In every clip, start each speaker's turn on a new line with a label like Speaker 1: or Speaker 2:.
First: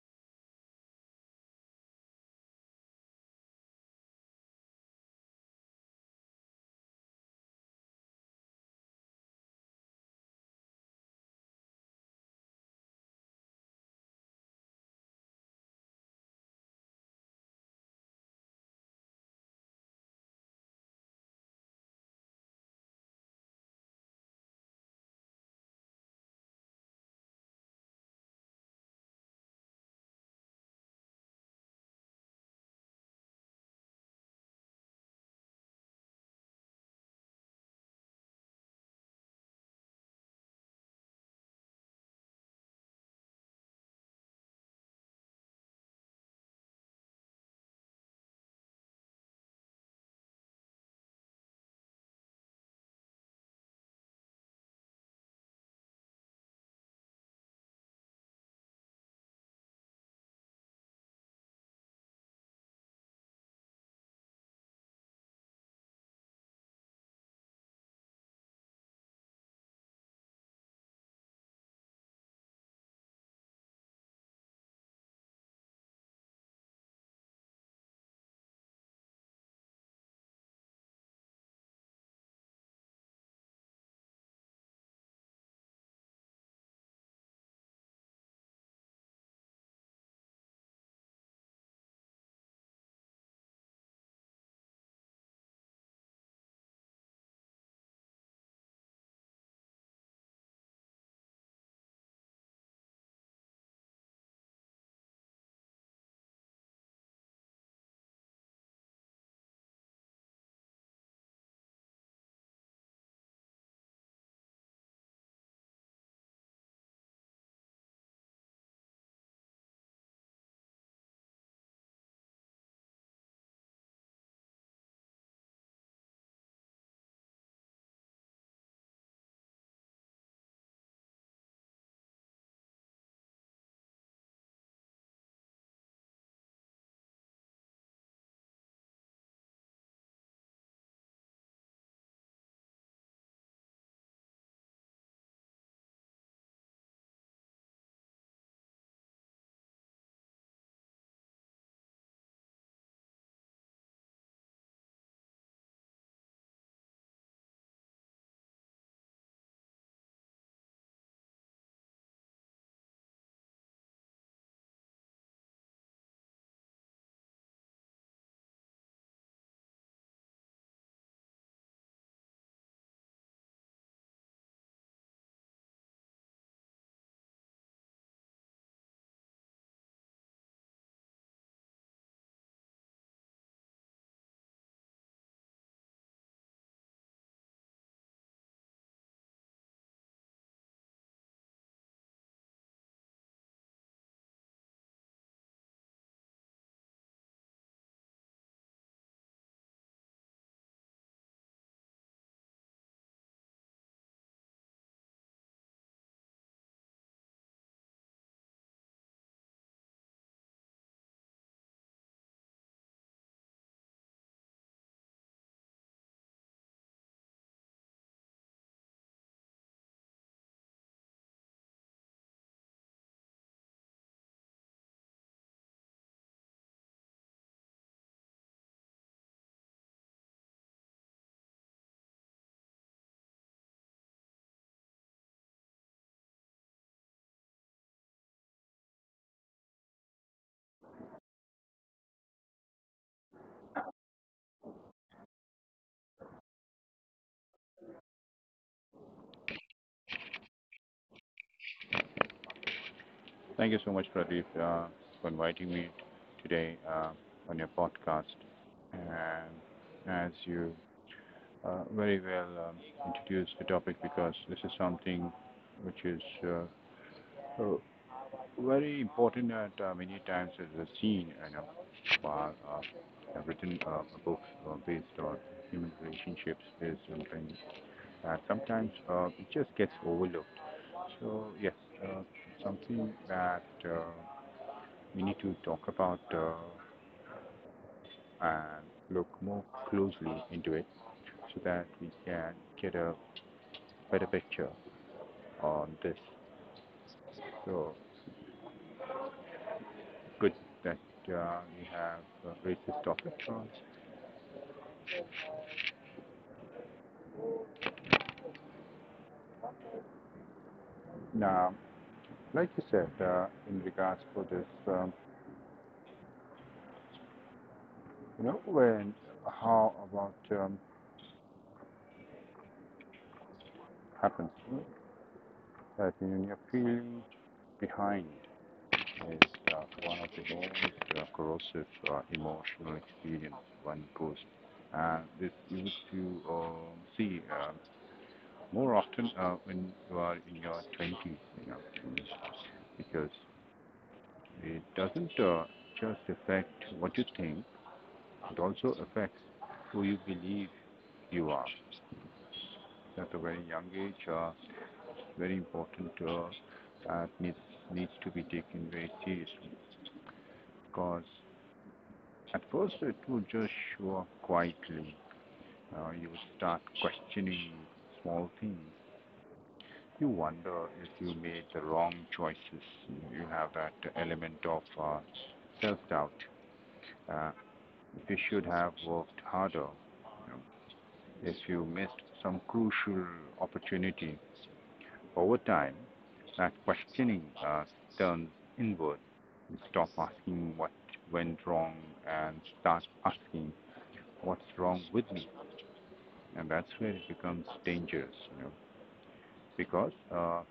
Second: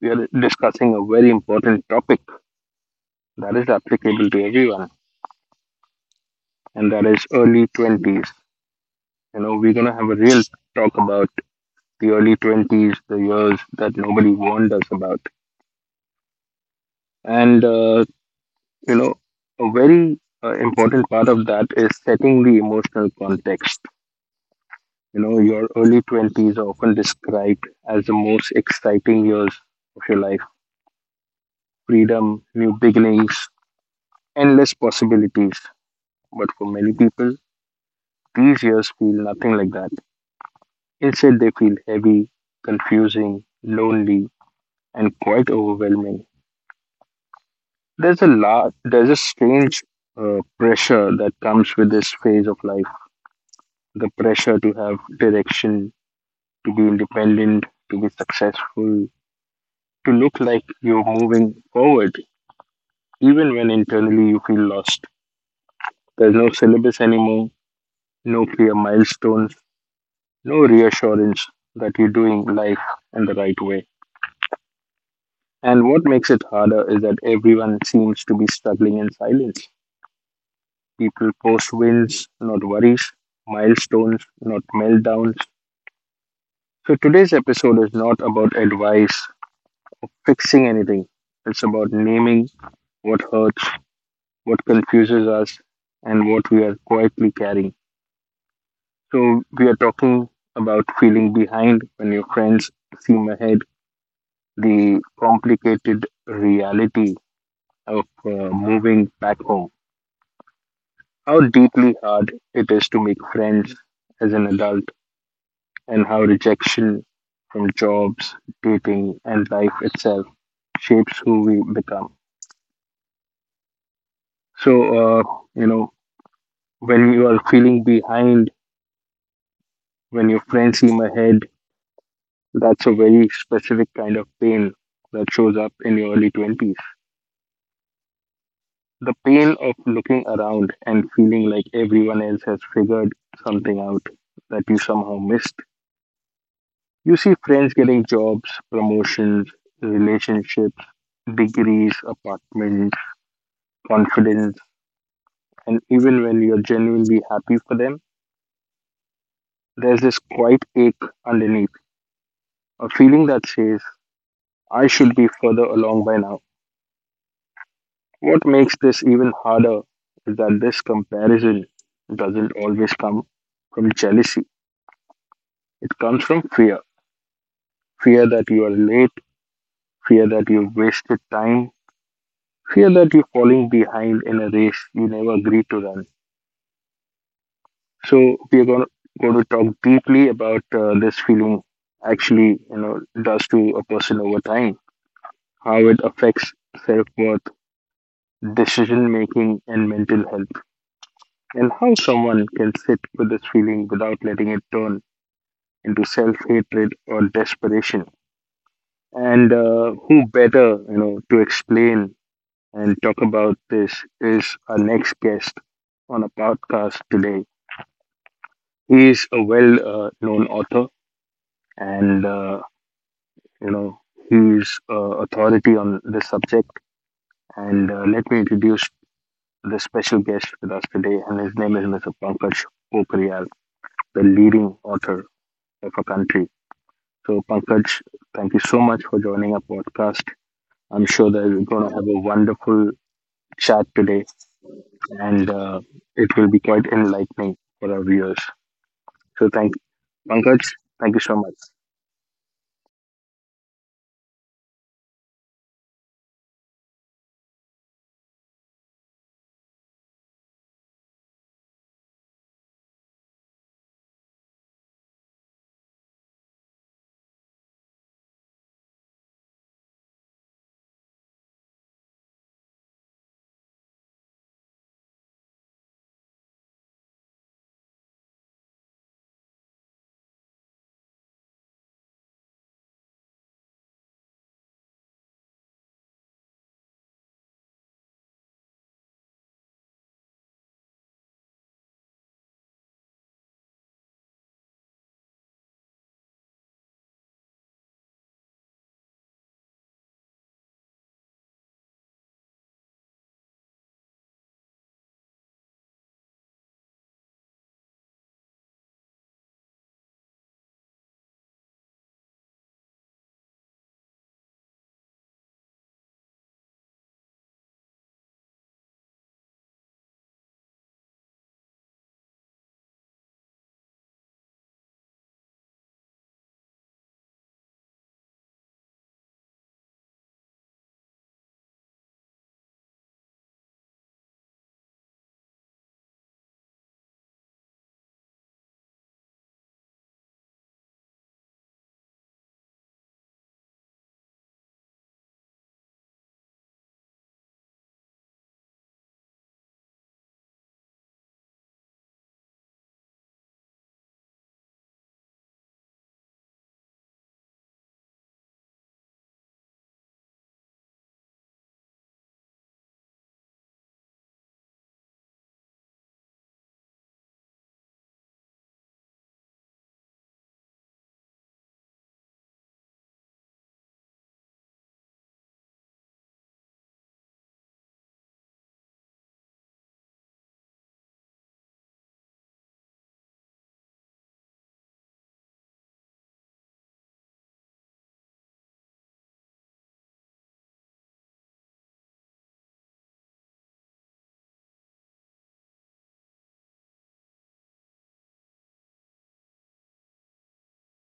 Speaker 1: we are discussing a very important topic that is applicable to everyone, and that is early 20s. You know, we're going to have a real talk about the early 20s, the years that nobody warned us about. And, uh, you know, a very important part of that is setting the emotional context. You know, your early 20s are often described as the most exciting years of your life, freedom, new beginnings, endless possibilities. But for many people, these years feel nothing like that. Instead, they feel heavy, confusing, lonely, and quite overwhelming. There's a strange pressure that comes with this phase of life, the pressure to have direction, to be independent, to be successful, to look like you're moving forward, even when internally you feel lost. There's no syllabus anymore, no clear milestones, no reassurance that you're doing life in the right way. And what makes it harder is that everyone seems to be struggling in silence. People post wins, not worries, milestones, not meltdowns. So today's episode is not about advice, fixing anything. It's about naming what hurts, what confuses us, and what we are quietly carrying. So we are talking about feeling behind when your friends seem ahead, the complicated reality of moving back home, how deeply hard it is to make friends as an adult, and how rejection from jobs, dating, and life itself shapes who we become. So, you know, when you are feeling behind, when your friends seem ahead, that's a very specific kind of pain that shows up in your early 20s. The pain of looking around and feeling like everyone else has figured something out that you somehow missed. You see friends getting jobs, promotions, relationships, degrees, apartments, confidence, and even when you're genuinely happy for them, there's this quiet ache underneath, a feeling that says, I should be further along by now. What makes this even harder is that this comparison doesn't always come from jealousy, it comes from fear, fear that you are late, fear that you've wasted time, fear that you're falling behind in a race you never agreed to run. So we are going to talk deeply about this feeling actually, you know, does to a person over time, how it affects self worth, decision making, and mental health, and how someone can sit with this feeling without letting it turn into self hatred or desperation. And who better, you know, to explain and talk about this is our next guest on a podcast today. He is a well known author and uh, You know, he's uh, authority on this subject. And Let me introduce the special guest with us today, and his name is Mr. Pankaj Pokriyal, the leading author of our country. So, Pankaj, thank you so much for joining our podcast. I'm sure that we're going to have a wonderful chat today, and it will be quite enlightening for our viewers. So, thank Pankaj, thank you so much.
Speaker 2: Thank you so much, Pradeep, for inviting me today on your podcast. And as you very well introduced the topic, because this is something which is uh, very important that many times is a scene, while I've written a book based on human relationships is something that sometimes it just gets overlooked. So yes, uh, something that, we need to talk about and look more closely into it so that we can get a better picture on this. So good that we have raised this topic. Now, like you said, in regards for this, when how about um, happens that you know, you behind is one of the most corrosive emotional experience one goes. This you to see more often when you are in your 20s, you know, because it doesn't just affect what you think, it also affects who you believe you are. At a very young age, very important that needs to be taken very seriously because at first, it would just show up quietly. You start questioning small things. You wonder if you made the wrong choices. You have that element of self doubt. Uh, if you should have worked harder, you know, if you missed some crucial opportunity, over time, that questioning turns inward. You stop asking what went wrong and start asking what's wrong with me. And that's where it becomes dangerous, you know, because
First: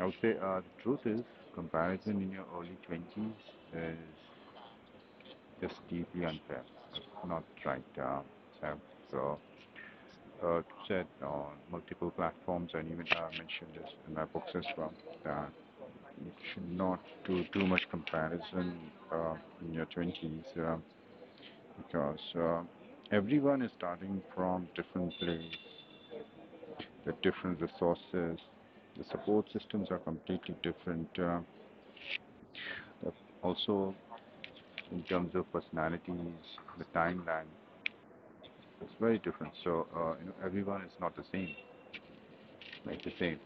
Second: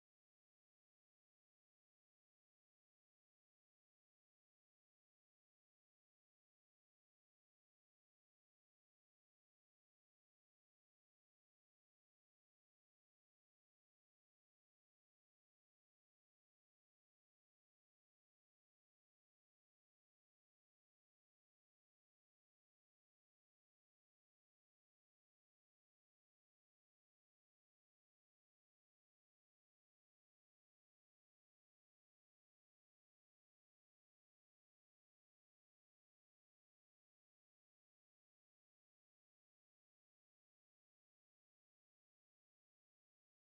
Speaker 2: I would say the truth is, comparison in your early 20s is just deeply unfair. It's not right. Uh, so, so uh, said on multiple platforms and even I mentioned this in my books as well that you should not do too much comparison uh, in your 20s because everyone is starting from different place, the different resources, the support systems are completely different. Also, in terms of personalities, the timeline, it's very different. So you know, everyone is not the same, like the same.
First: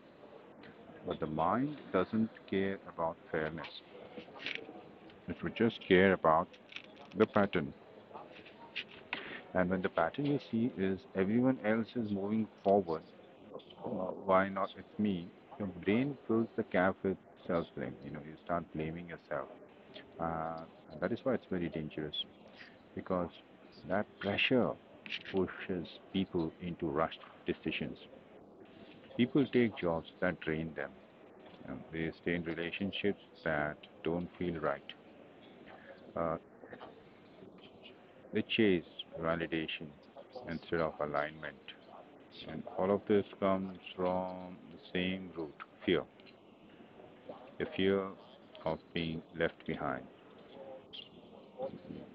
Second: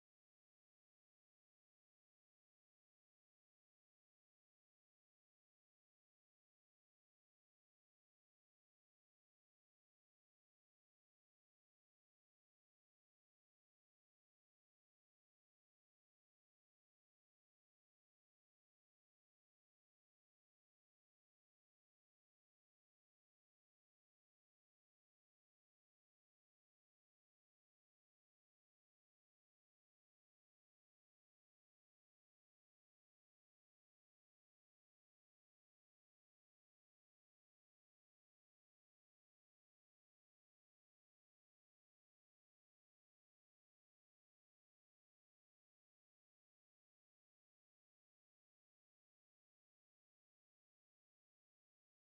Speaker 2: But the mind doesn't care about fairness. It would just care about the pattern. And when the pattern you see is everyone else is moving forward, why not it's me? Your brain fills the gap with self-blame. You know, you start blaming yourself. Uh, and that is why it's very dangerous because that pressure pushes people into rushed decisions. People take jobs that drain them, and they stay in relationships that don't feel right. Uh, they chase validation instead of alignment. And all of this comes from the same root fear. The fear of being left behind.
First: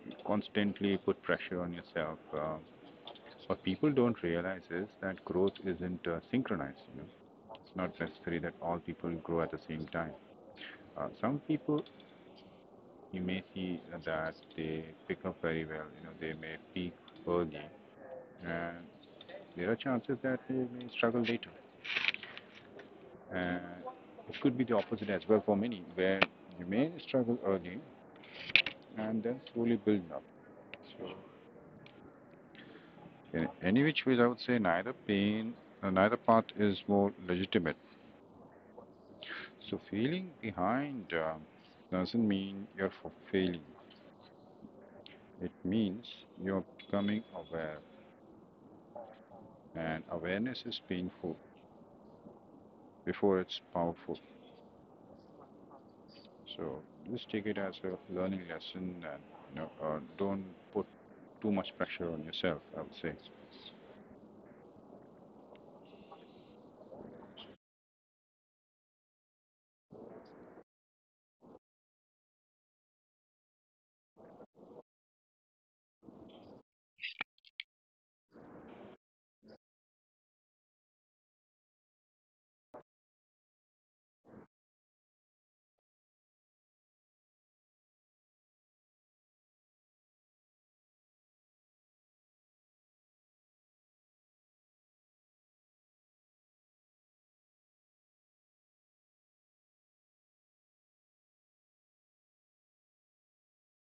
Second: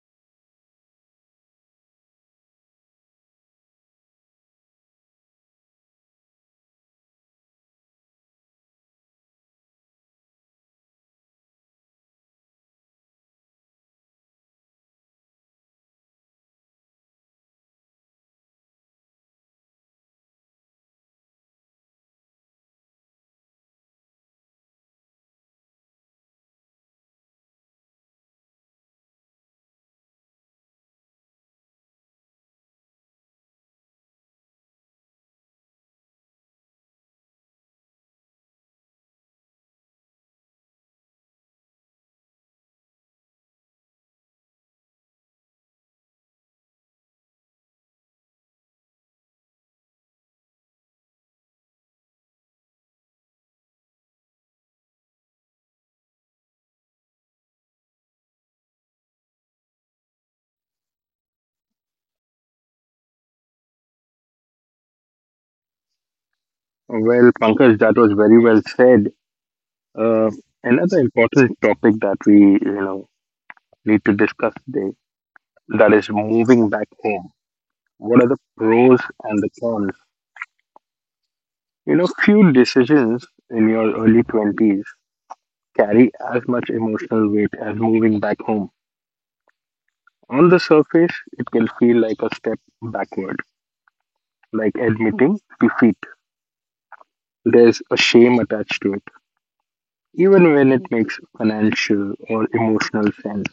Speaker 2: You constantly put pressure on yourself. So what people don't realize is that growth isn't synchronized. You know, it's not necessary that all people grow at the same time. Some people you may see that they pick up very well. You know, they may peak early, and there are chances that they may struggle later. And it could be the opposite as well for many, where you may struggle early and then slowly build up. So, in any which way, I would say neither neither path is more legitimate. So feeling behind doesn't mean you're for failing. It means you're becoming aware, and awareness is painful before it's powerful. So just take it as a learning lesson, and don't put too much pressure on yourself, I would say.
Speaker 1: Well, Pankaj, that was very well said. Uh, Another important topic that we, you know, need to discuss today, that is moving back home. What are the pros and the cons? You know, few decisions in your early 20s carry as much emotional weight as moving back home. On the surface, it can feel like a step backward, like admitting defeat. There's a shame attached to it, even when it makes financial or emotional sense.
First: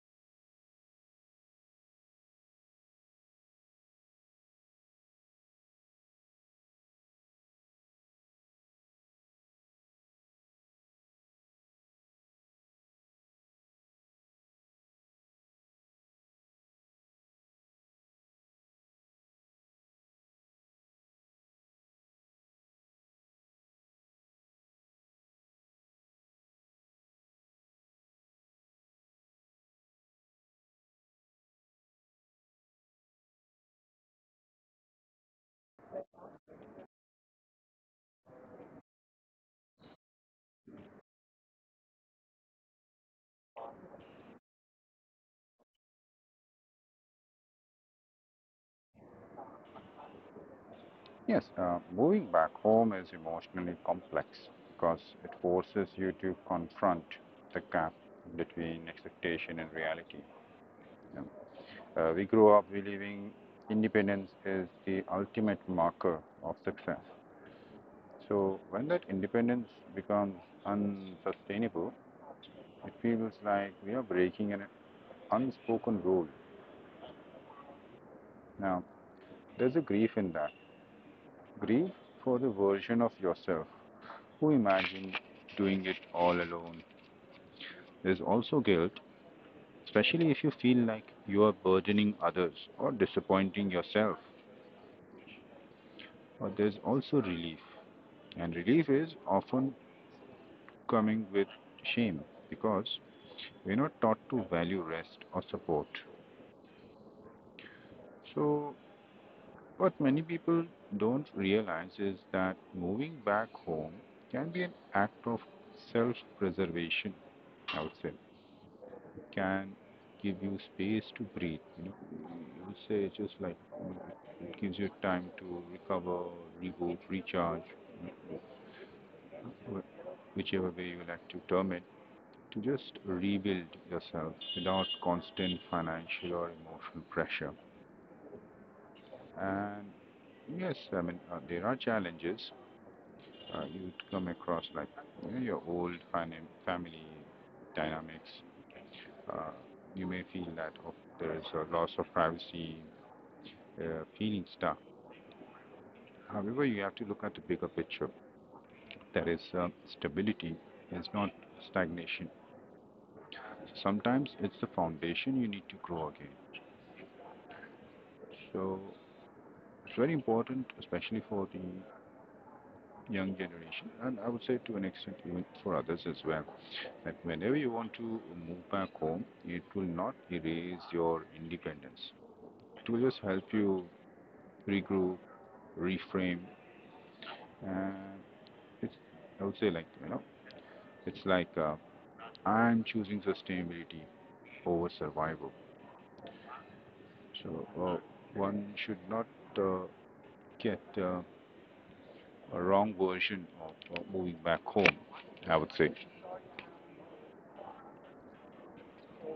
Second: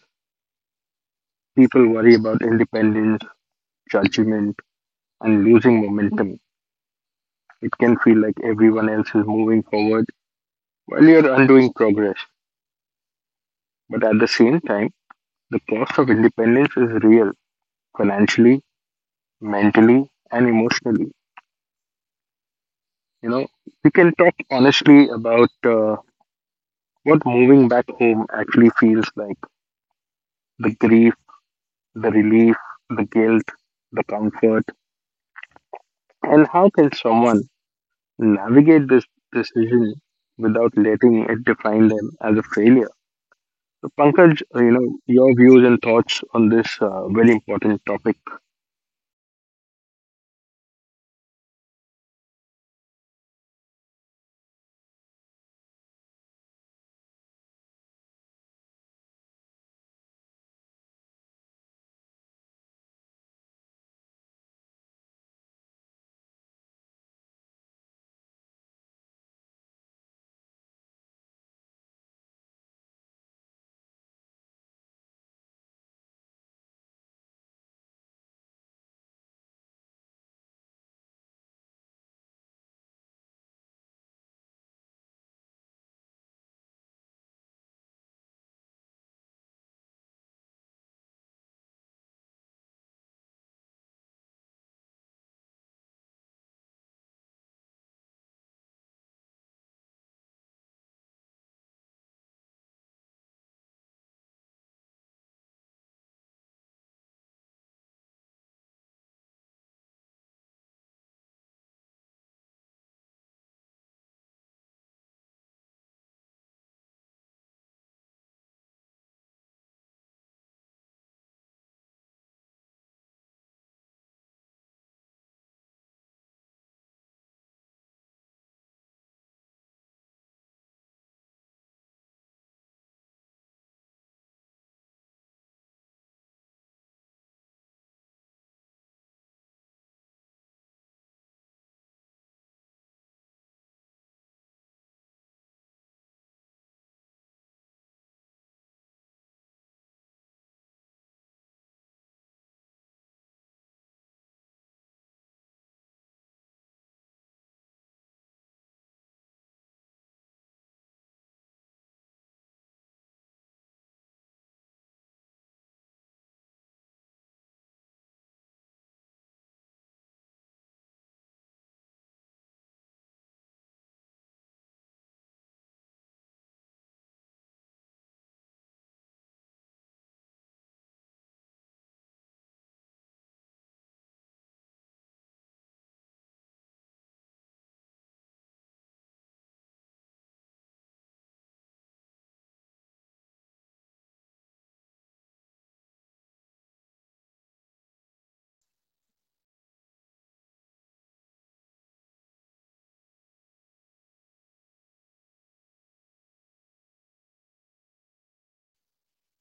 Speaker 1: People worry about independence, judgment, and losing momentum. It can feel like everyone else is moving forward while you're undoing progress, but at the same time, the cost of independence is real, financially, mentally, and emotionally. You know, we can talk honestly about what moving back home actually feels like, the grief, the relief, the guilt, the comfort, and how can someone navigate this decision without letting it define them as a failure? So, Pankaj, you know, your views and thoughts on this very important topic.
Speaker 2: Yes, moving back home is emotionally complex because it forces you to confront the gap between expectation and reality. You know, we grew up believing independence is the ultimate marker of success. So when that independence becomes unsustainable, it feels like we are breaking an unspoken rule. Now, there's a grief in that. Grief for the version of yourself who imagined doing it all alone. There's also guilt, especially if you feel like you are burdening others or disappointing yourself. But there's also relief, and relief is often coming with shame because we're not taught to value rest or support. So, what many people don't realize is that moving back home can be an act of self preservation, I would say. It can give you space to breathe. You know, you would say just like it gives you time to recover, reboot, recharge, whichever way you like to term it. To just rebuild yourself without constant financial or emotional pressure. And yes, I mean, there are challenges you'd come across, like you know, your old family dynamics. Uh, you may feel that oh, there is a loss of privacy, feeling stuck. However, you have to look at the bigger picture. That is, stability is not stagnation. Sometimes it's the foundation you need to grow again. So it's very important, especially for the young generation, and I would say to an extent even for others as well, that whenever you want to move back home, it will not erase your independence. It will just help you regroup, reframe, and it's, I would say, like you know, it's like I'm choosing sustainability over survival. So one should not uh, get a wrong version of moving back home, I would say.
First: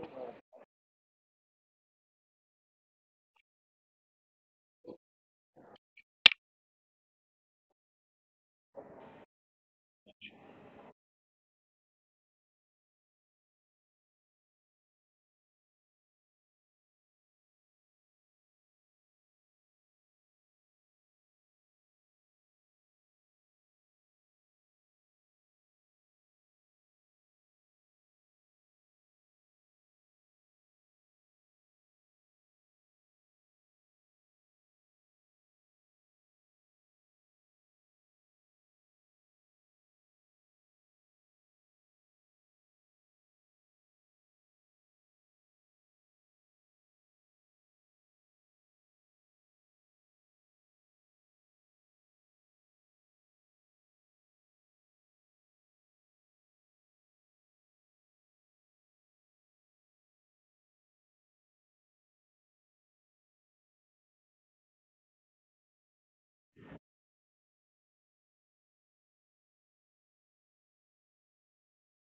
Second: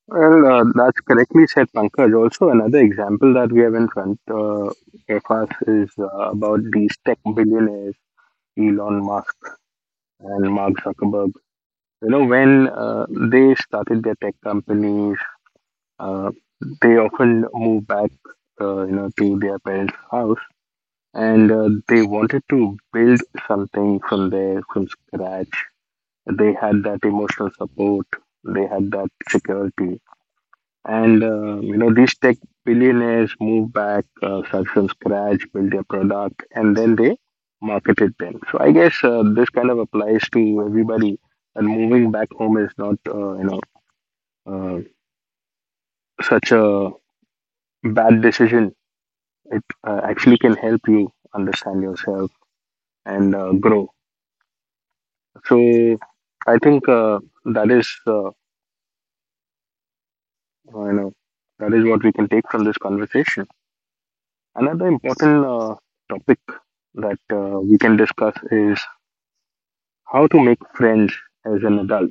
Speaker 1: Well, that's correctly said, Pankaj. Also, another example that we have in front of us is about these tech billionaires, Elon Musk and Mark Zuckerberg. You know, when they started their tech companies, uh, they often moved back, you know, to their parents' house, and they wanted to build something from there, from scratch. They had that emotional support. They had that security. And you know, these tech billionaires move back, start from scratch, build their product, and then they market it. Then, so I guess this kind of applies to everybody. And moving back home is not uh, such a bad decision. It actually can help you understand yourself and grow. So I think that is you know, that is what we can take from this conversation. Another important topic that we can discuss is how to make friends as an adult.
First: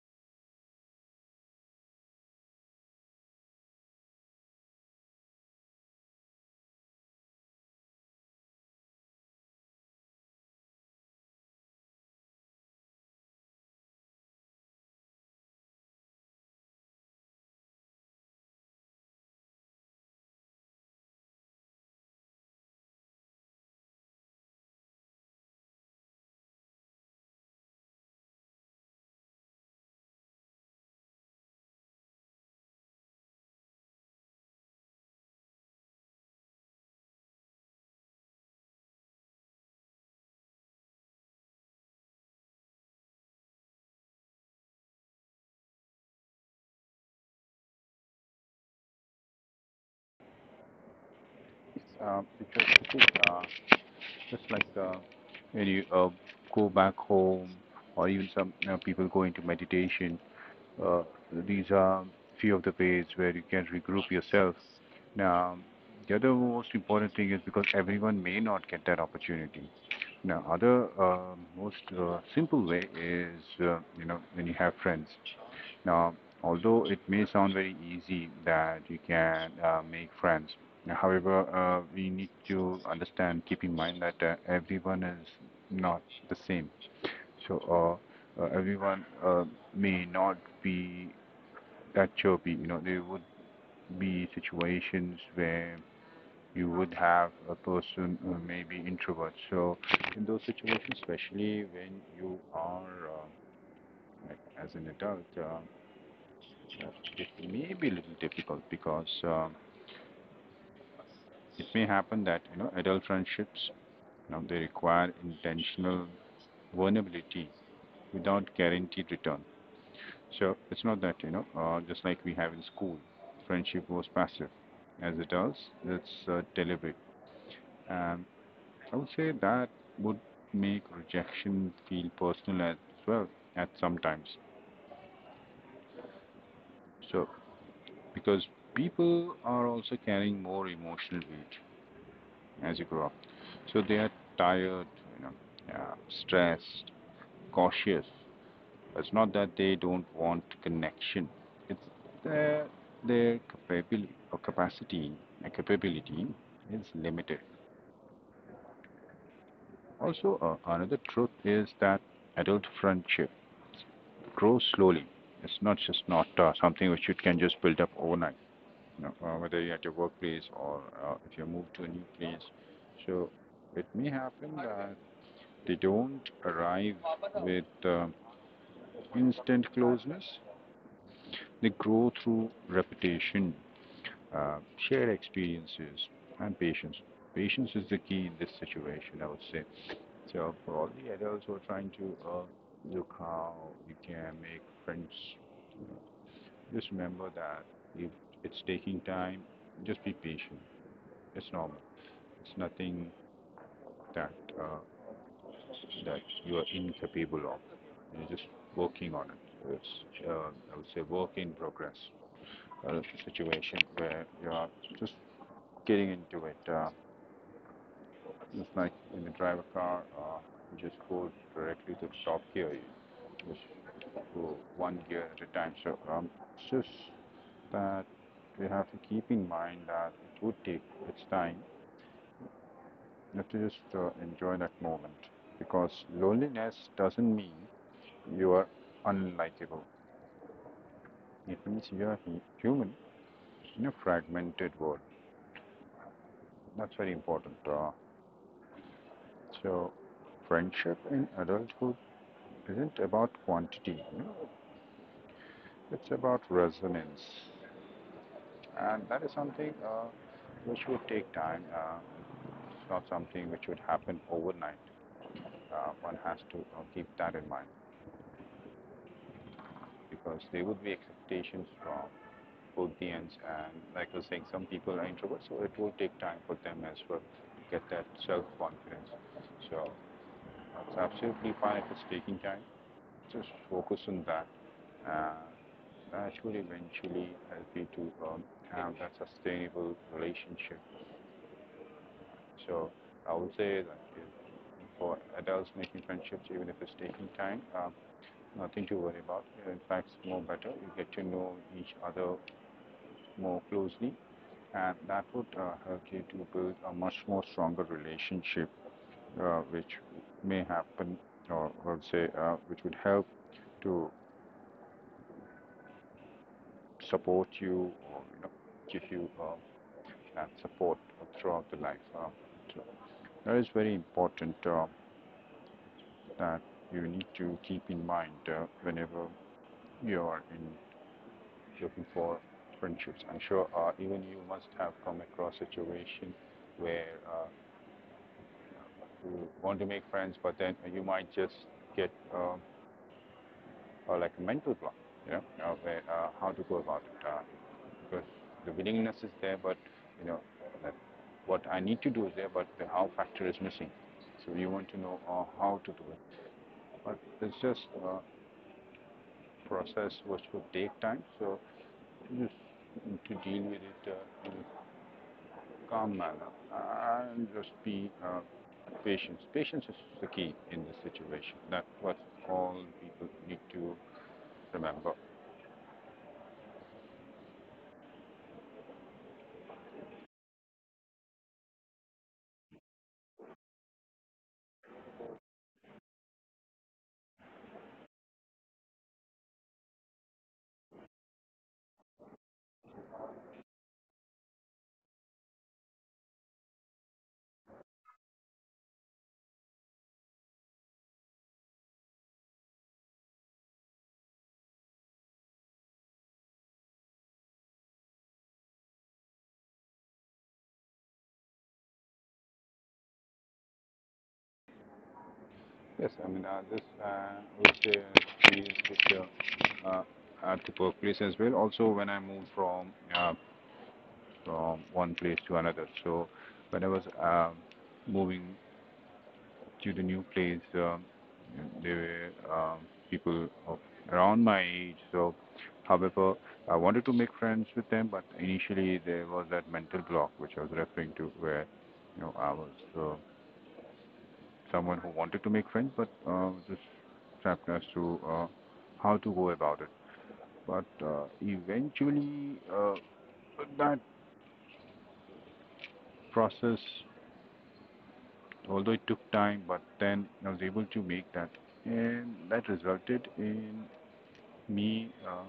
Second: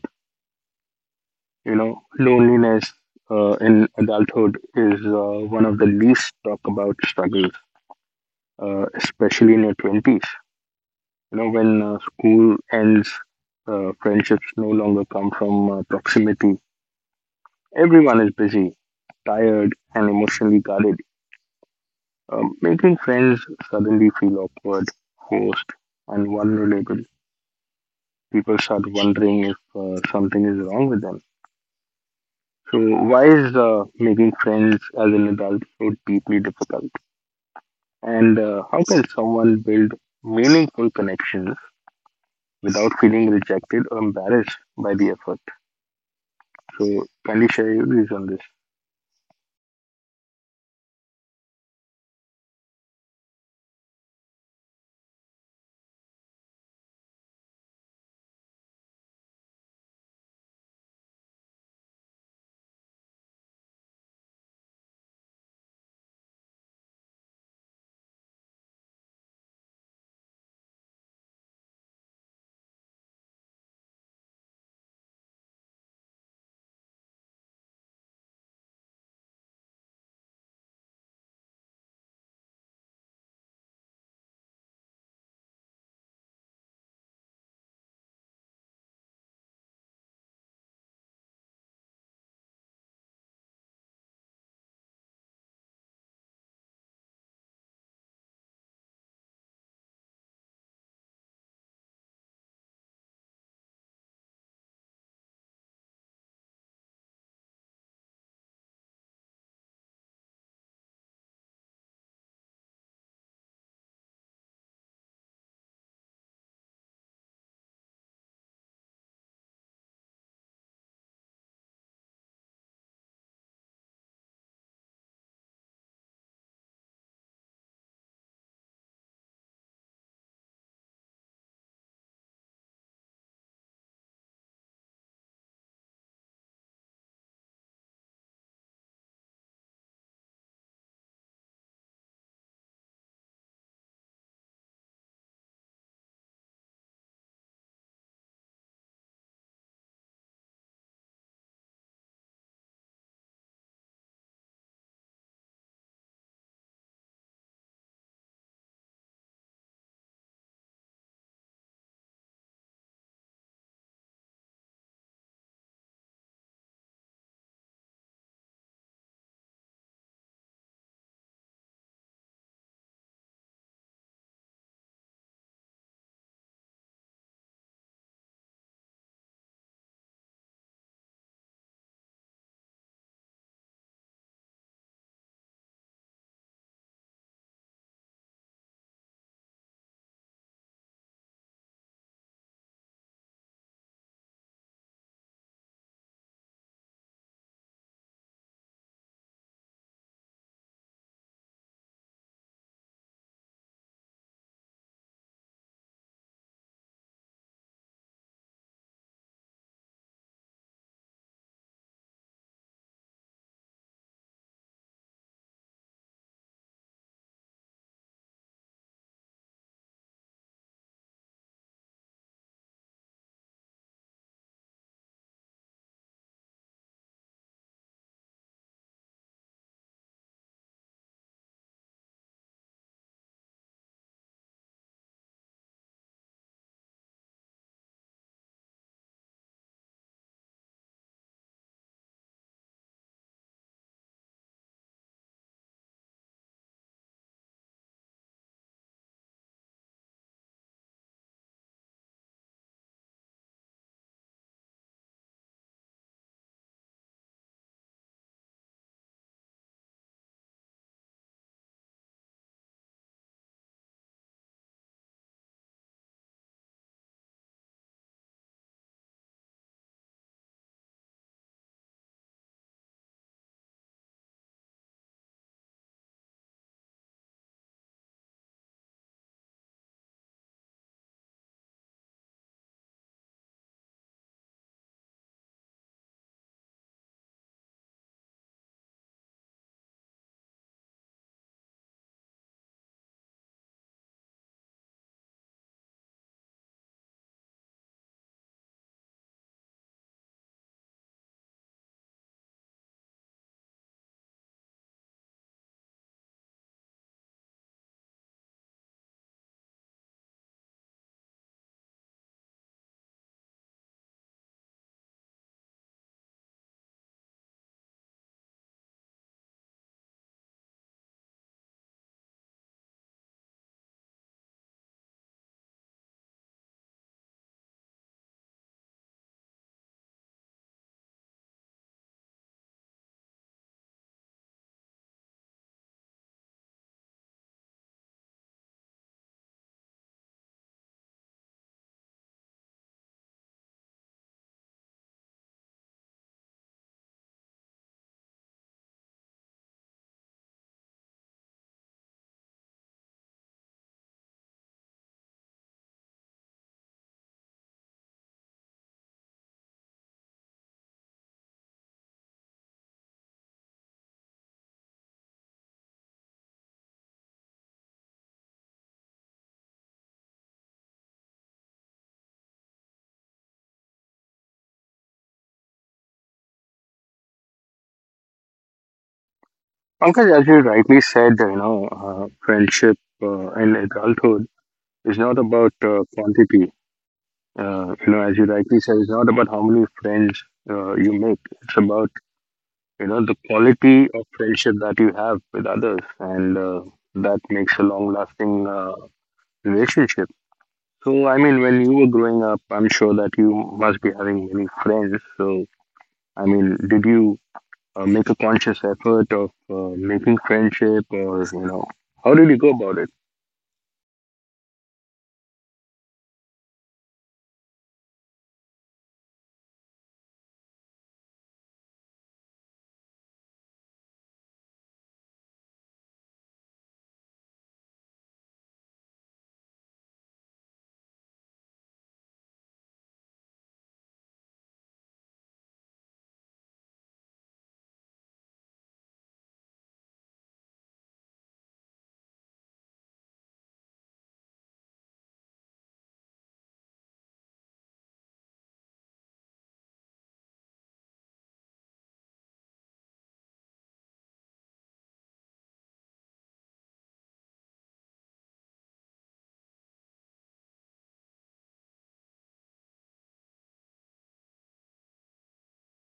Speaker 1: You know, loneliness in adulthood is one of the least talked about struggles, especially in your 20s. You know, when school ends, friendships no longer come from proximity. Everyone is busy, tired, and emotionally guarded. Making friends suddenly feel awkward, forced, and vulnerable. People start wondering if something is wrong with them. So, why is making friends as an adult so deeply difficult? And how can someone build meaningful connections without feeling rejected or embarrassed by the effort? So, can you share your views on this?
Speaker 2: Because it is just like when you go back home, or even some you know, people go into meditation. Uh, these are few of the ways where you can regroup yourself. Now, the other most important thing is because everyone may not get that opportunity. Now, other most simple way is you know when you have friends. Now, although it may sound very easy that you can make friends, however, we need to understand, keep in mind that everyone is not the same. So, everyone may not be that chirpy. You know, there would be situations where you would have a person who may be introvert. So, in those situations, especially when you are uh, like as an adult. Uh, it may be a little difficult because it may happen that you know adult friendships you know, they require intentional vulnerability without guaranteed return. So it's not that you know just like we have in school, friendship was passive. As adults, it's deliberate, and I would say that would make rejection feel personal as well at sometimes. So because people are also carrying more emotional weight as you grow up, so they are tired, you know, yeah, stressed, cautious. It's not that they don't want connection. It's their their capability or capacity, capability is limited. Also, another truth is that adult friendship grows slowly. It's not something which you can just build up overnight. You know, whether you're at your workplace or if you move to a new place, so it may happen that they don't arrive with instant closeness. They grow through repetition, uh, shared experiences, and patience. Patience is the key in this situation, I would say. So for all the adults who are trying to look how you can make friends, just remember that if it's taking time, just be patient. It's normal. It's nothing that uh, you are incapable of. You're just working on it. It's, I would say, work in progress uh, situation where you are just getting into it. It's like when you drive a car, you just go directly to the top gear. You just go one gear at a time. So it's just that we have to keep in mind that it would take its time. You have to just enjoy that moment because loneliness doesn't mean you are unlikable. It means you are human in a fragmented world. That's very important. So, friendship in adulthood isn't about quantity, you know, it's about resonance. And that is something which would take time. It's not something which would happen overnight. One has to keep that in mind because there would be expectations from both the ends. And like I was saying, some people are introverts, so it will take time for them as well to get that self confidence. So that's absolutely fine if it's taking time. Just focus on that, and that should eventually help you to have that sustainable relationship. So I would say that for adults making friendships, even if it's taking time, nothing to worry about. In fact, it's more better. You get to know each other more closely, and that would help you to build a much more stronger relationship, which may happen, or I would say, which would help to support you or you know give you support throughout the life. So that is very important that you need to keep in mind whenever you are in looking for friendships. I'm sure even you must have come across a situation where you want to make friends, but then you might just get like a mental block, you know, where how to go about it. Because the willingness is there, but you know, what I need to do is there, but the how factor is missing. So you want to know how to do it. But it's just a process which would take time. So just to deal with it in a calm manner and just be patient. Patience is the key in this situation. That's what all people need to remember.
Speaker 1: Pankaj, as you rightly said, you know, friendship in adulthood is not about quantity. You know, as you rightly said, it's not about how many friends you make. It's about, you know, the quality of friendship that you have with others, and that makes a long lasting relationship. So I mean, when you were growing up, I'm sure that you must be having many friends. So I mean, did you make a conscious effort of making friendship, or you know, how did you go about it?
Speaker 2: Yes, I mean, this was the experience with, at the workplace as well. Also, when I moved uh, from one place to another. So when I was moving to the new place, there were people of around my age. So, however, I wanted to make friends with them, but initially there was that mental block which I was referring to, where you know I was uh, someone who wanted to make friends, but just trapped as to how to go about it. But eventually, that process, although it took time, but then I was able to make that, and that resulted in me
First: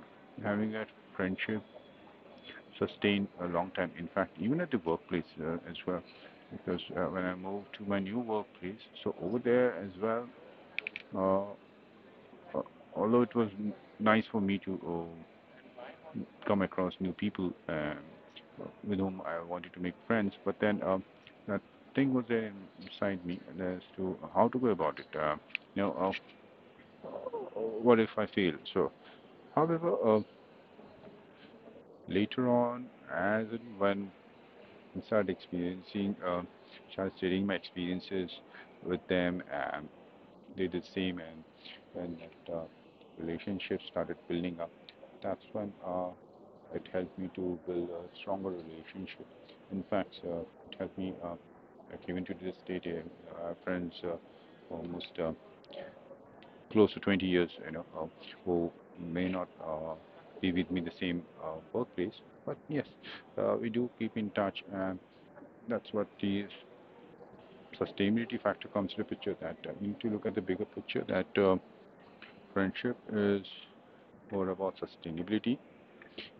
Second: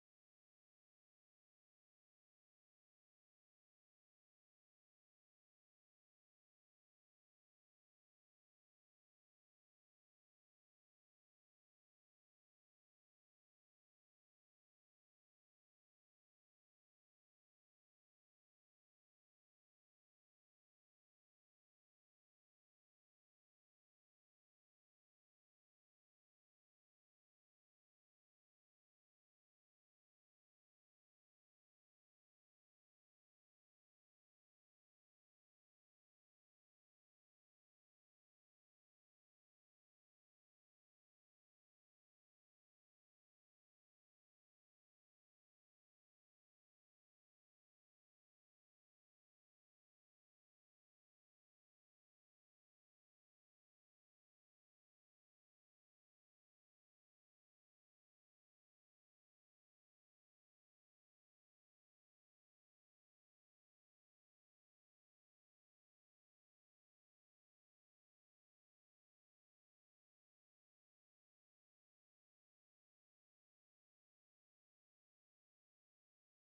Speaker 2: having that friendship sustained a long time. In fact, even at the workplace as well, because when I moved to my new workplace, so over there as well, uh, uh, although it was nice for me to come across new people with whom I wanted to make friends, but then that thing was there inside me as to how to go about it. You know, what if I fail? So, however, later on, as when I started experiencing, start sharing my experiences with them, and they did the same, and when that relationship started building up, that's when it helped me to build a stronger relationship. In fact, it helped me. I came into this state, friends almost. Close to 20 years, you know, who may not be with me in the same workplace. But yes, we do keep in touch, and that's what the sustainability factor comes into picture. That you need to look at the bigger picture. That friendship is more about sustainability,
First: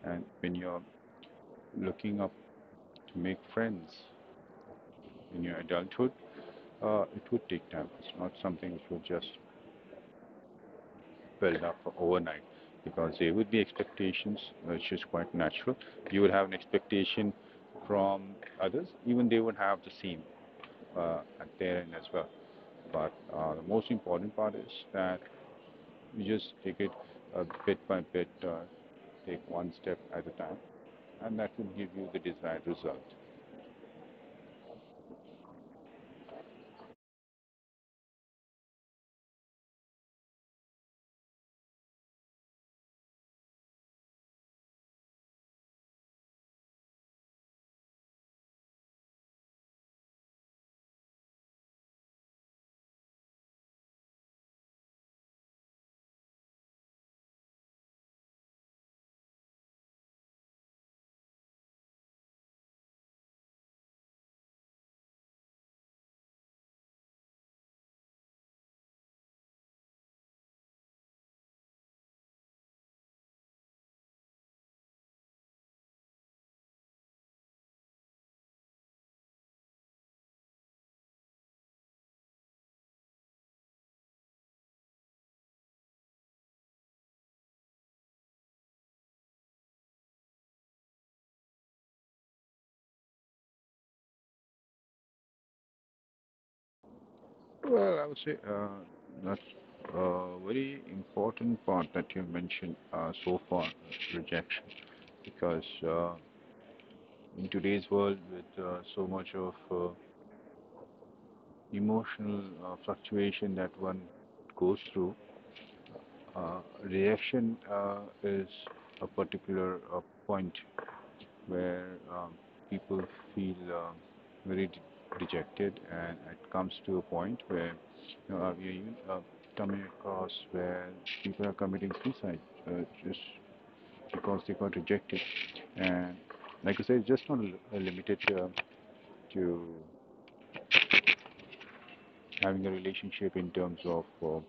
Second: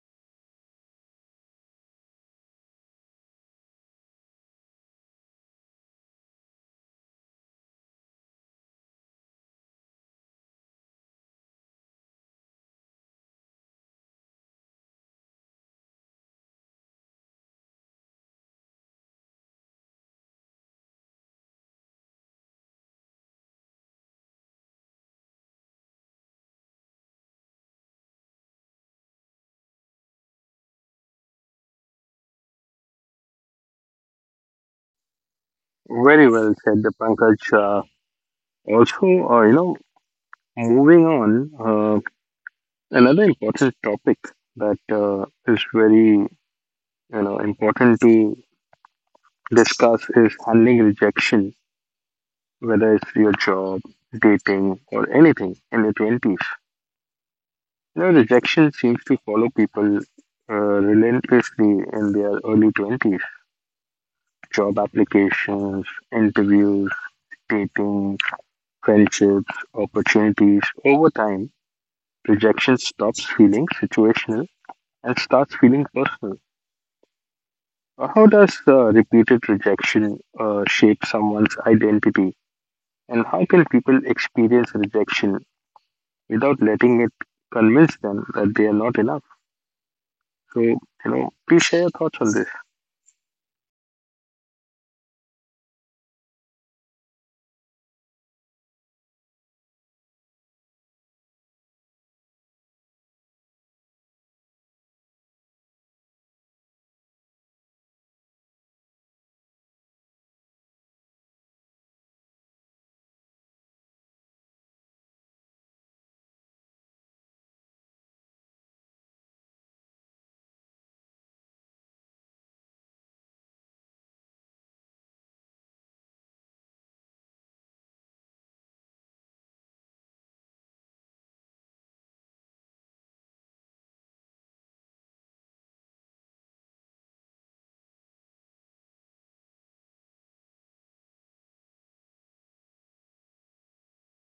Speaker 2: and when you're looking up to make friends in your adulthood, it would take time. It's not something which will just well enough overnight because there would be expectations, which is quite natural. You would have an expectation from others, even they would have the same at their end as well. But the most important part is that you just take it bit by bit, take one step at a time, and that will give you the desired result.
Speaker 1: Very well said, the Pankaj. Also, you know, moving on, uh, another important topic that is very, you know, important to discuss is handling rejection, whether it's your job, dating, or anything in your 20s. You know, rejection seems to follow people uh, relentlessly in their early 20s. Job applications, interviews, dating, friendships, opportunities. Over time, rejection stops feeling situational and starts feeling personal. How does repeated rejection shape someone's identity? And how can people experience rejection without letting it convince them that they are not enough? So, you know, please share your thoughts on this.
Speaker 2: Well, I would say that's a very important part that you mentioned so far, rejection, because in today's world with so much of emotional fluctuation that one goes through, uh, reaction is a particular point where people feel very dejected, and it comes to a point where you know, we are coming across where people are committing suicide just because they got rejected. And like I said, it's just not limited to having a relationship in terms of you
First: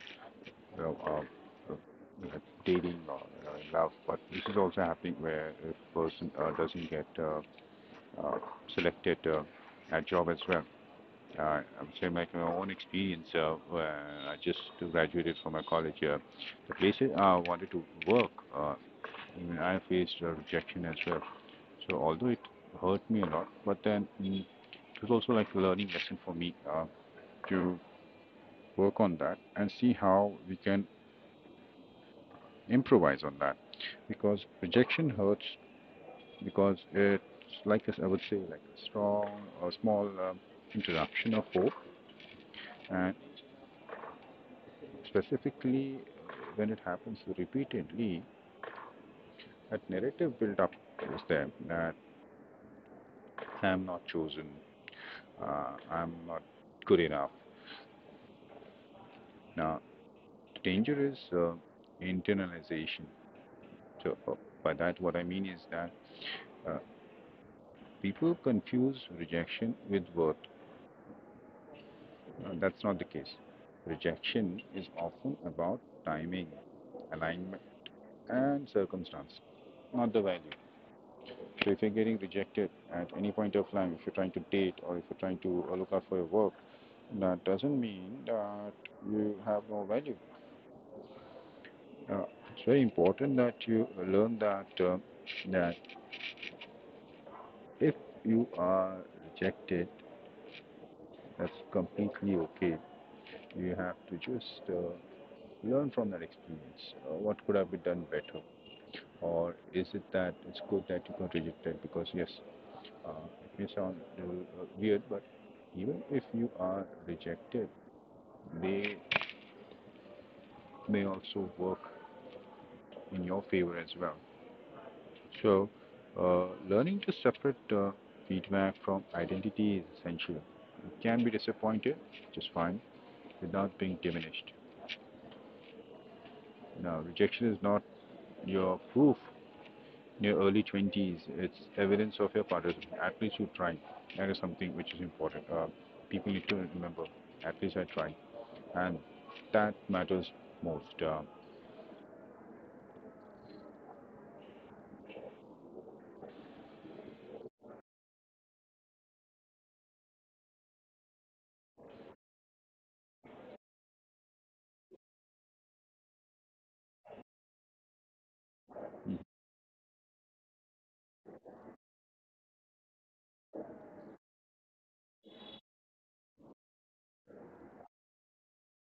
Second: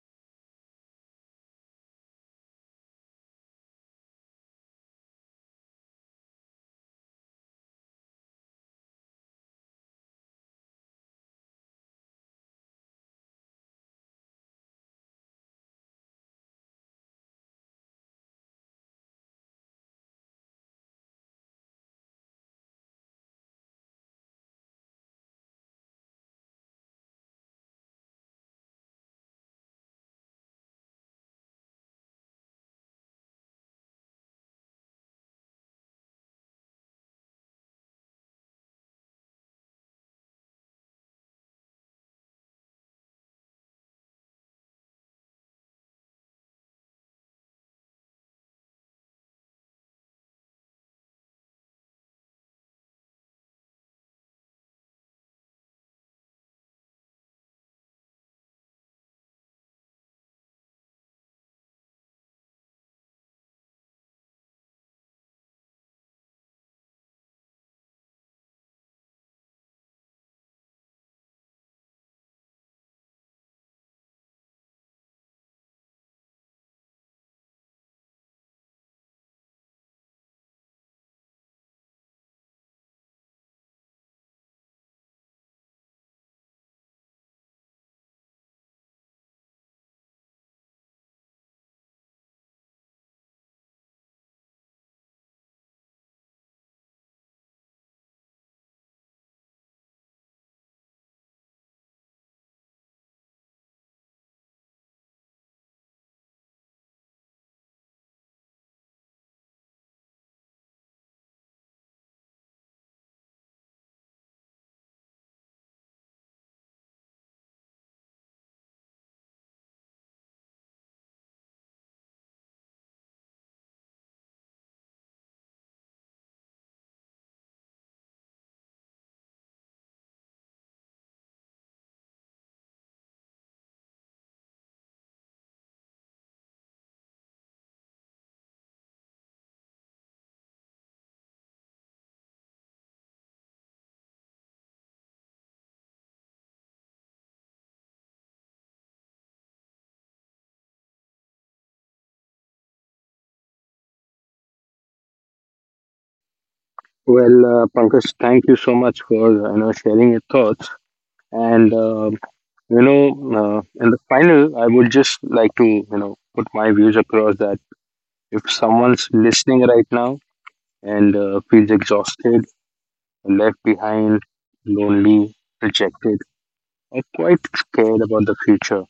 Speaker 2: know, you dating or you know, in love, but this is also happening where a person doesn't get uh, selected at job as well. I'm saying like my own experience where I just graduated from a college. The places I wanted to work, uh, even I faced rejection as well. So although it hurt me a lot, but then it was also like a learning lesson for me to work on that and see how we can improvise on that because rejection hurts because it's like this, I would say, like a strong or small interruption of hope, and specifically when it happens repeatedly, that narrative build up is there, that I am not chosen, I'm not good enough. Now the danger is internalization. So by that what I mean is that uh, people confuse rejection with worth. That's not the case. Rejection is often about timing, alignment, and circumstance, not the value. So if you're getting rejected at any point of time, if you're trying to date or if you're trying to look out for your work, that doesn't mean that you have no value. Uh, it's very important that you learn that that if you are rejected, that's completely okay. You have to just learn from that experience. What could have been done better? Or is it that it's good that you got rejected? Because, yes, uh, it may sound weird, but even if you are rejected, they may also work in your favor as well. So, learning to separate feedback from identity is essential. You can be disappointed, just fine, without being diminished. Now, rejection is not your proof. In your early 20s, it's evidence of your participation. At least you tried. That is something which is important. People need to remember, at least I tried. And that matters most.
Speaker 1: Well, Pankaj, thank you so much for, you know, sharing your thoughts. And you know, in the final, I would just like to, you know, put my views across that if someone's listening right now and feels exhausted, left behind, lonely, rejected, or quite scared about the future,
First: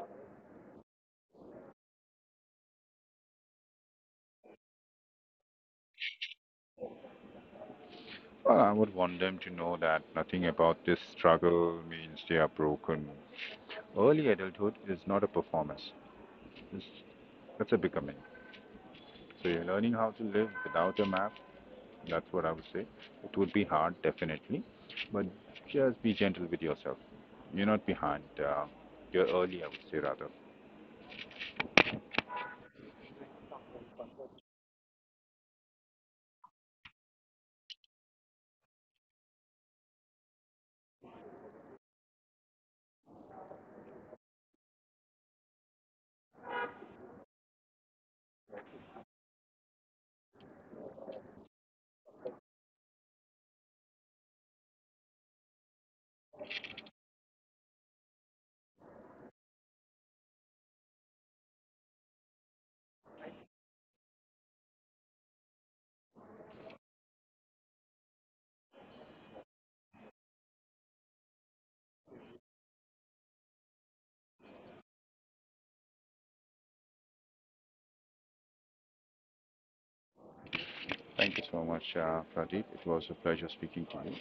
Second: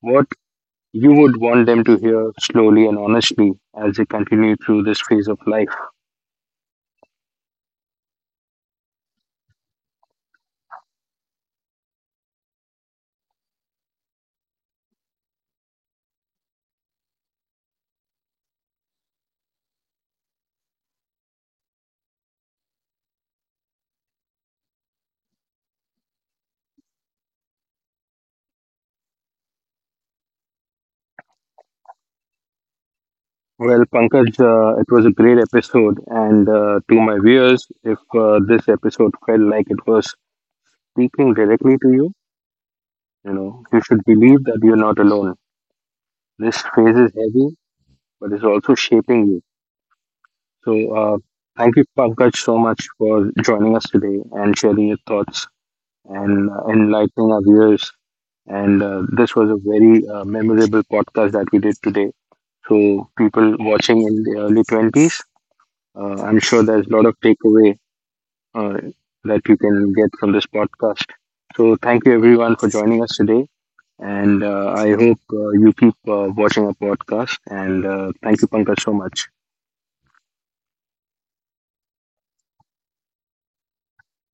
Speaker 1: what you would want them to hear slowly and honestly as they continue through this phase of life.
Speaker 2: Well, I would want them to know that nothing about this struggle means they are broken. Early adulthood is not a performance, it's, it's a becoming. So you're learning how to live without a map. That's what I would say. It would be hard, definitely, but just be gentle with yourself. You're not behind. You're early, I would say, rather.
Speaker 1: Well, Pankaj, it was a great episode, and to my viewers, if this episode felt like it was speaking directly to you, you know, you should believe that you're not alone. This phase is heavy, but it's also shaping you. So, thank you, Pankaj, so much for joining us today and sharing your thoughts and enlightening our viewers. And this was a very memorable podcast that we did today. So people watching in the early 20s, I'm sure there's a lot of takeaway uh, that you can get from this podcast. So thank you everyone for joining us today. And I hope you keep watching our podcast. And thank you, Pankaj, so much.
Speaker 2: Thank you so much, Pradeep. It was a pleasure speaking to you.